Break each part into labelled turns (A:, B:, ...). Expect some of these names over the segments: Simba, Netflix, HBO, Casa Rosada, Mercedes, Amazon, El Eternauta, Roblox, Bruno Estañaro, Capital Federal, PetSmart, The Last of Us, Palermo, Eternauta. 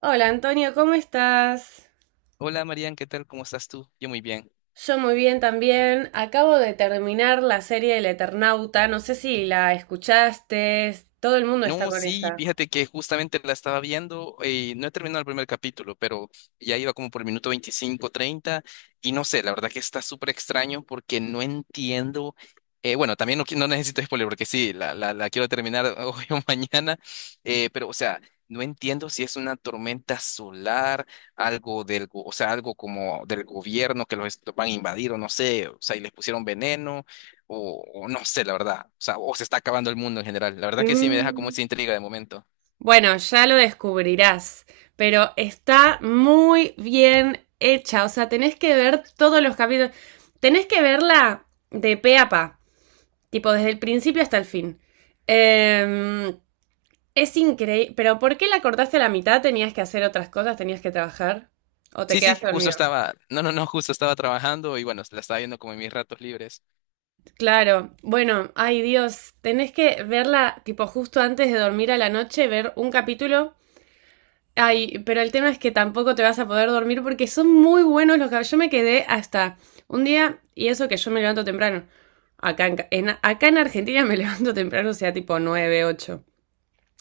A: Hola Antonio, ¿cómo estás?
B: Hola Marian, ¿qué tal? ¿Cómo estás tú? Yo muy bien.
A: Yo muy bien también. Acabo de terminar la serie El Eternauta. No sé si la escuchaste. Todo el mundo está
B: No,
A: con
B: sí,
A: esa.
B: fíjate que justamente la estaba viendo y no he terminado el primer capítulo, pero ya iba como por el minuto 25, 30 y no sé, la verdad que está súper extraño porque no entiendo, bueno, también no, no necesito spoiler porque sí, la quiero terminar hoy o mañana, pero o sea, no entiendo si es una tormenta solar, algo o sea, algo como del gobierno que los van a invadir o no sé, o sea, y les pusieron veneno o no sé, la verdad. O sea, o se está acabando el mundo en general. La verdad que sí me deja como
A: Mm.
B: esa intriga de momento.
A: Bueno, ya lo descubrirás, pero está muy bien hecha. O sea, tenés que ver todos los capítulos. Tenés que verla de pe a pa, tipo desde el principio hasta el fin. Em, Es increíble. ¿Pero por qué la cortaste a la mitad? ¿Tenías que hacer otras cosas? ¿Tenías que trabajar? ¿O te
B: Sí, sí,
A: quedaste
B: justo
A: dormido?
B: estaba, no, no, no, justo estaba trabajando y bueno, la estaba viendo como en mis ratos libres.
A: Claro. Bueno, ay Dios, tenés que verla tipo justo antes de dormir a la noche, ver un capítulo. Ay, pero el tema es que tampoco te vas a poder dormir porque son muy buenos los capítulos. Yo me quedé hasta un día, y eso que yo me levanto temprano. Acá en Argentina me levanto temprano, o sea, tipo 9 8,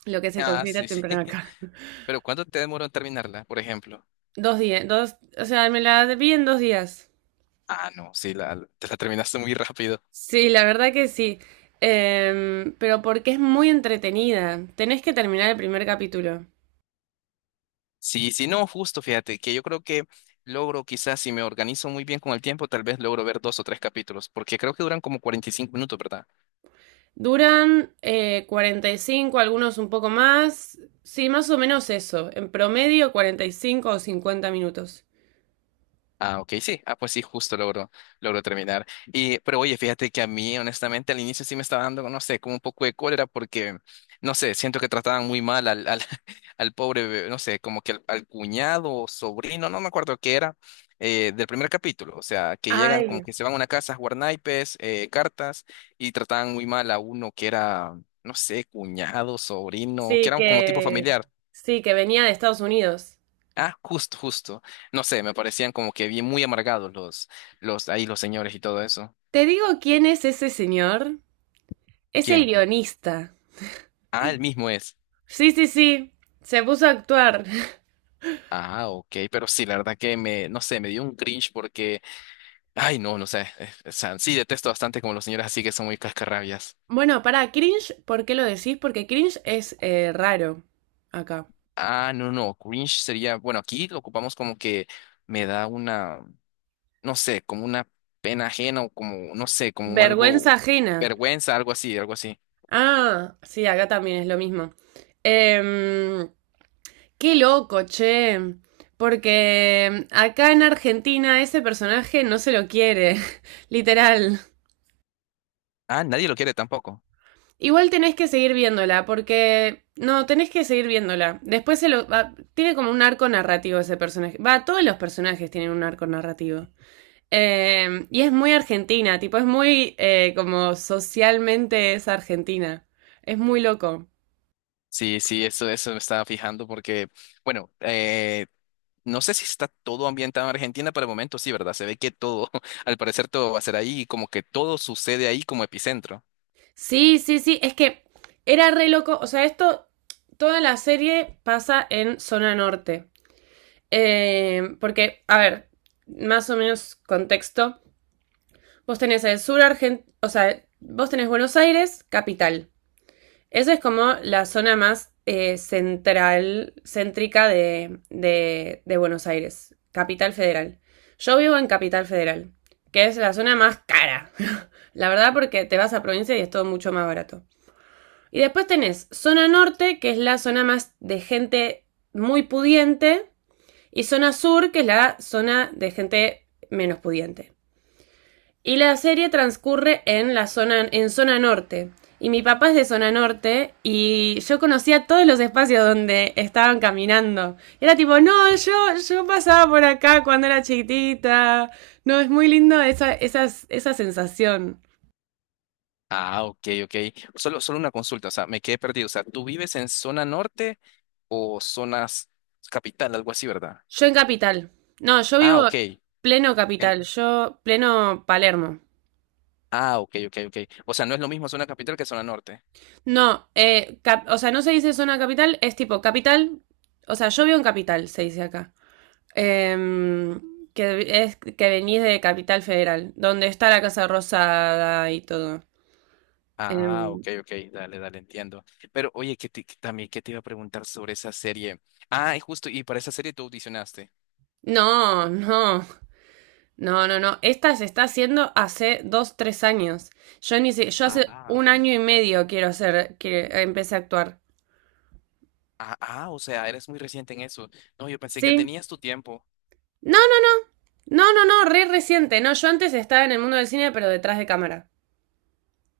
A: lo que se
B: Ah,
A: considera
B: sí, sí.
A: temprano acá.
B: Pero ¿cuánto te demoró en terminarla, por ejemplo?
A: Dos días, dos, o sea, me la vi en dos días.
B: Ah, no, sí, la, te la terminaste muy rápido.
A: Sí, la verdad que sí. Pero porque es muy entretenida. Tenés que terminar el primer capítulo.
B: Sí, sí, no, justo, fíjate, que yo creo que logro quizás si me organizo muy bien con el tiempo, tal vez logro ver dos o tres capítulos, porque creo que duran como 45 minutos, ¿verdad?
A: Duran 45, algunos un poco más. Sí, más o menos eso. En promedio 45 o 50 minutos.
B: Ah, ok, sí. Ah, pues sí, justo logro, logro terminar. Y, pero oye, fíjate que a mí, honestamente, al inicio sí me estaba dando, no sé, como un poco de cólera porque, no sé, siento que trataban muy mal al pobre, bebé, no sé, como que al cuñado o sobrino, no me acuerdo qué era, del primer capítulo. O sea, que llegan como
A: Ay,
B: que se van a una casa a jugar naipes, cartas, y trataban muy mal a uno que era, no sé, cuñado, sobrino, que
A: sí
B: era como tipo
A: que...
B: familiar.
A: Sí, que venía de Estados Unidos.
B: Ah, justo, justo. No sé, me parecían como que bien muy amargados ahí los señores y todo eso.
A: ¿Te digo quién es ese señor? Es el
B: ¿Quién?
A: guionista.
B: Ah, el mismo es.
A: Sí, sí, sí. Se puso a actuar.
B: Ah, ok, pero sí, la verdad que me, no sé, me dio un cringe porque, ay, no, no sé, o sea, sí detesto bastante como los señores así que son muy cascarrabias.
A: Bueno, para cringe, ¿por qué lo decís? Porque cringe es raro acá.
B: Ah, no, no, cringe sería, bueno, aquí lo ocupamos como que me da una, no sé, como una pena ajena o como, no sé, como algo,
A: Vergüenza ajena.
B: vergüenza, algo así, algo así.
A: Ah, sí, acá también es lo mismo. Em, Qué loco, che. Porque acá en Argentina ese personaje no se lo quiere, literal.
B: Ah, nadie lo quiere tampoco.
A: Igual tenés que seguir viéndola, porque... No, tenés que seguir viéndola. Después tiene como un arco narrativo ese personaje. Va, todos los personajes tienen un arco narrativo. Y es muy argentina, tipo, es muy como socialmente es argentina. Es muy loco.
B: Sí, sí, eso me estaba fijando porque, bueno, no sé si está todo ambientado en Argentina, pero de momento sí, ¿verdad? Se ve que todo, al parecer todo va a ser ahí y como que todo sucede ahí como epicentro.
A: Sí, sí, sí, es que era re loco, o sea, esto, toda la serie pasa en zona norte. Porque, a ver, más o menos contexto, vos tenés el sur argentino, o sea, vos tenés Buenos Aires, capital. Esa es como la zona más central, céntrica de Buenos Aires, capital federal. Yo vivo en Capital Federal, que es la zona más cara. La verdad, porque te vas a provincia y es todo mucho más barato. Y después tenés zona norte, que es la zona más de gente muy pudiente, y zona sur, que es la zona de gente menos pudiente. Y la serie transcurre en zona norte. Y mi papá es de zona norte y yo conocía todos los espacios donde estaban caminando. Y era tipo, no, yo pasaba por acá cuando era chiquitita. No, es muy lindo esa sensación.
B: Ah, ok, ok. Solo, solo una consulta, o sea, me quedé perdido. O sea, ¿tú vives en zona norte o zonas capital, algo así, ¿verdad?
A: Yo en Capital. No, yo
B: Ah,
A: vivo
B: ok.
A: pleno
B: En-
A: Capital, yo pleno Palermo.
B: Ah, ok, ok, ok. O sea, no es lo mismo zona capital que zona norte.
A: No, o sea, no se dice zona capital, es tipo Capital, o sea, yo vivo en Capital, se dice acá. Em, que es que venís de Capital Federal, donde está la Casa Rosada y todo.
B: Ah,
A: Em,
B: ok, ok, dale, dale, entiendo. Pero oye, que también que te iba a preguntar sobre esa serie. Ah, y justo, y para esa serie tú audicionaste.
A: no, no, no, no, no. Esta se está haciendo hace dos, tres años. Yo ni si- yo hace un
B: Ah,
A: año y medio quiero hacer, que empecé a actuar.
B: ah, ah, o sea, eres muy reciente en eso. No, yo pensé que
A: Sí.
B: tenías tu tiempo.
A: No, no, no, no, re reciente. No, yo antes estaba en el mundo del cine, pero detrás de cámara.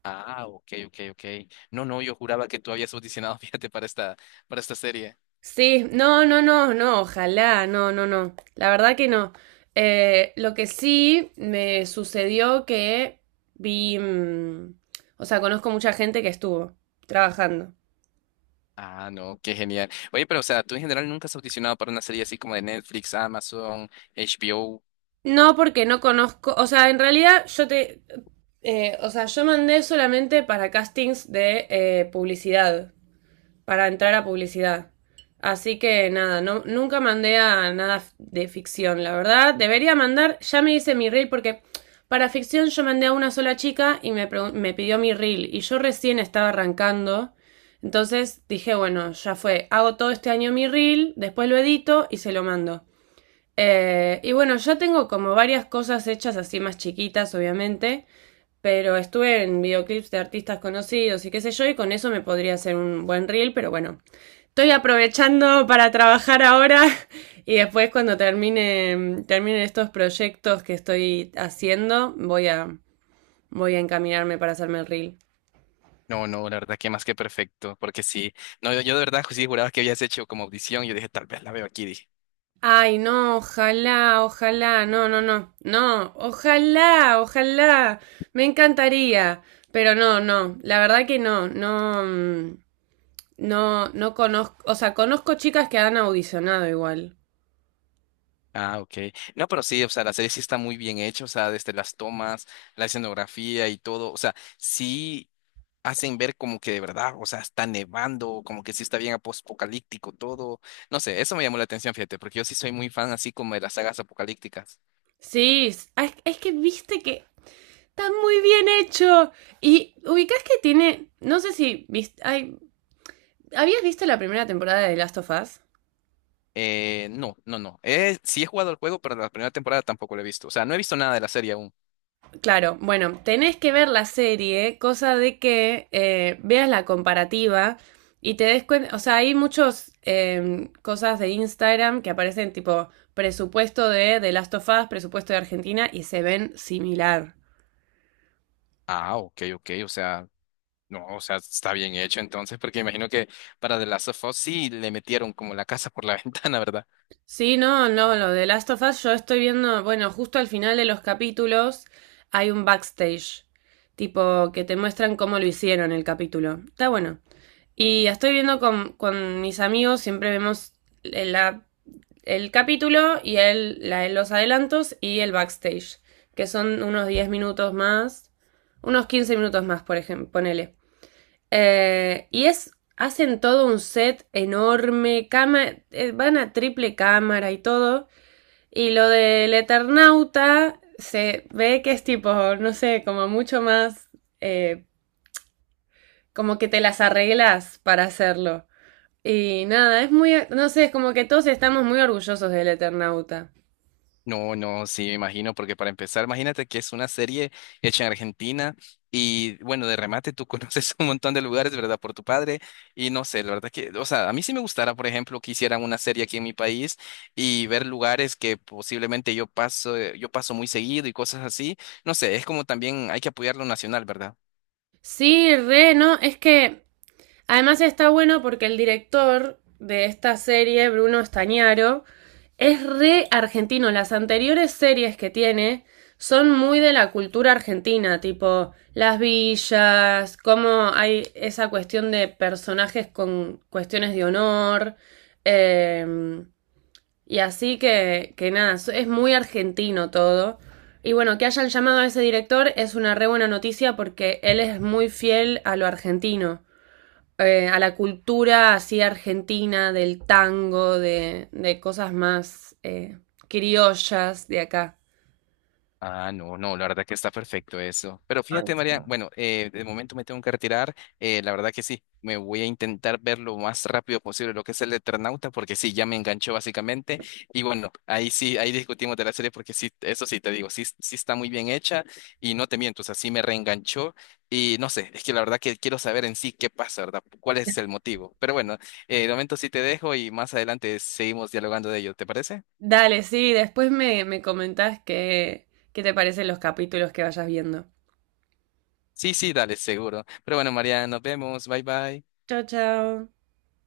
B: Ah, ok, ok, ok. No, no, yo juraba que tú habías audicionado, fíjate, para esta serie.
A: Sí, no, no, no, no, ojalá, no, no, no. La verdad que no. Lo que sí me sucedió que vi, mm, o sea, conozco mucha gente que estuvo trabajando.
B: Ah, no, qué genial. Oye, pero o sea, tú en general nunca has audicionado para una serie así como de Netflix, Amazon, HBO.
A: No porque no conozco, o sea, en realidad o sea, yo mandé solamente para castings de publicidad. Para entrar a publicidad. Así que nada, no, nunca mandé a nada de ficción, la verdad. Debería mandar, ya me hice mi reel porque para ficción yo mandé a una sola chica y me pidió mi reel y yo recién estaba arrancando. Entonces dije, bueno, ya fue, hago todo este año mi reel, después lo edito y se lo mando. Y bueno, ya tengo como varias cosas hechas así más chiquitas, obviamente. Pero estuve en videoclips de artistas conocidos y qué sé yo, y con eso me podría hacer un buen reel, pero bueno, estoy aprovechando para trabajar ahora y después cuando termine estos proyectos que estoy haciendo, voy a encaminarme para hacerme el reel.
B: No, no, la verdad que más que perfecto, porque sí, no, yo de verdad pues sí juraba que habías hecho como audición, yo dije, tal vez la veo aquí, dije.
A: Ay, no, ojalá, ojalá, no, no, no, no, ojalá, ojalá, me encantaría, pero no, no, la verdad que no, no, mm, no, no conozco, o sea, conozco chicas que han audicionado igual.
B: Ah, ok. No, pero sí, o sea, la serie sí está muy bien hecha, o sea, desde las tomas, la escenografía y todo, o sea, sí hacen ver como que de verdad, o sea, está nevando, como que sí está bien apocalíptico todo. No sé, eso me llamó la atención, fíjate, porque yo sí soy muy fan así como de las sagas apocalípticas.
A: Sí, ah, que viste que está muy bien hecho. Y ubicás que tiene, no sé si viste, ay, ¿habías visto la primera temporada de Last of Us?
B: No, no, no. Sí he jugado el juego, pero la primera temporada tampoco lo he visto, o sea, no he visto nada de la serie aún.
A: Claro, bueno, tenés que ver la serie, cosa de que veas la comparativa y te des cuenta, o sea, hay muchas cosas de Instagram que aparecen tipo presupuesto de The Last of Us, presupuesto de Argentina y se ven similar.
B: Ah, ok, ok, o sea. No, o sea, está bien hecho entonces, porque imagino que para The Last of Us sí le metieron como la casa por la ventana, ¿verdad?
A: Sí, no, no, lo de Last of Us yo estoy viendo, bueno, justo al final de los capítulos hay un backstage, tipo que te muestran cómo lo hicieron el capítulo. Está bueno. Y estoy viendo con mis amigos, siempre vemos el, la- el capítulo y los adelantos y el backstage, que son unos 10 minutos más, unos 15 minutos más, por ejemplo, ponele. Eh, y es, Hacen todo un set enorme, cama, van a triple cámara y todo. Y lo del Eternauta se ve que es tipo, no sé, como mucho más, eh, como que te las arreglas para hacerlo. Y nada, es muy, no sé, es como que todos estamos muy orgullosos del Eternauta.
B: No, no, sí, me imagino, porque para empezar, imagínate que es una serie hecha en Argentina y bueno, de remate tú conoces un montón de lugares, ¿verdad? Por tu padre y no sé, la verdad que, o sea, a mí sí me gustara, por ejemplo, que hicieran una serie aquí en mi país y ver lugares que posiblemente yo paso muy seguido y cosas así. No sé, es como también hay que apoyar lo nacional, ¿verdad?
A: Sí, re, no, es que además está bueno porque el director de esta serie, Bruno Estañaro, es re argentino. Las anteriores series que tiene son muy de la cultura argentina, tipo las villas, cómo hay esa cuestión de personajes con cuestiones de honor. eh, y así que, nada, so, es muy argentino todo. Y bueno, que hayan llamado a ese director es una re buena noticia porque él es muy fiel a lo argentino, a la cultura así argentina, del tango, de cosas más criollas de acá.
B: Ah, no, no, la verdad que está perfecto eso. Pero
A: Ay.
B: fíjate, María, bueno, de momento me tengo que retirar. La verdad que sí, me voy a intentar ver lo más rápido posible lo que es el Eternauta, porque sí, ya me enganchó básicamente. Y bueno, ahí sí, ahí discutimos de la serie, porque sí, eso sí te digo, sí, sí está muy bien hecha y no te miento, o sea, sí me reenganchó. Y no sé, es que la verdad que quiero saber en sí qué pasa, ¿verdad? ¿Cuál es el motivo? Pero bueno, de momento sí te dejo y más adelante seguimos dialogando de ello, ¿te parece?
A: Dale, sí, después me comentás qué te parecen los capítulos que vayas viendo.
B: Sí, sí, dale, seguro. Pero bueno, María, nos vemos. Bye, bye.
A: Chao, chao.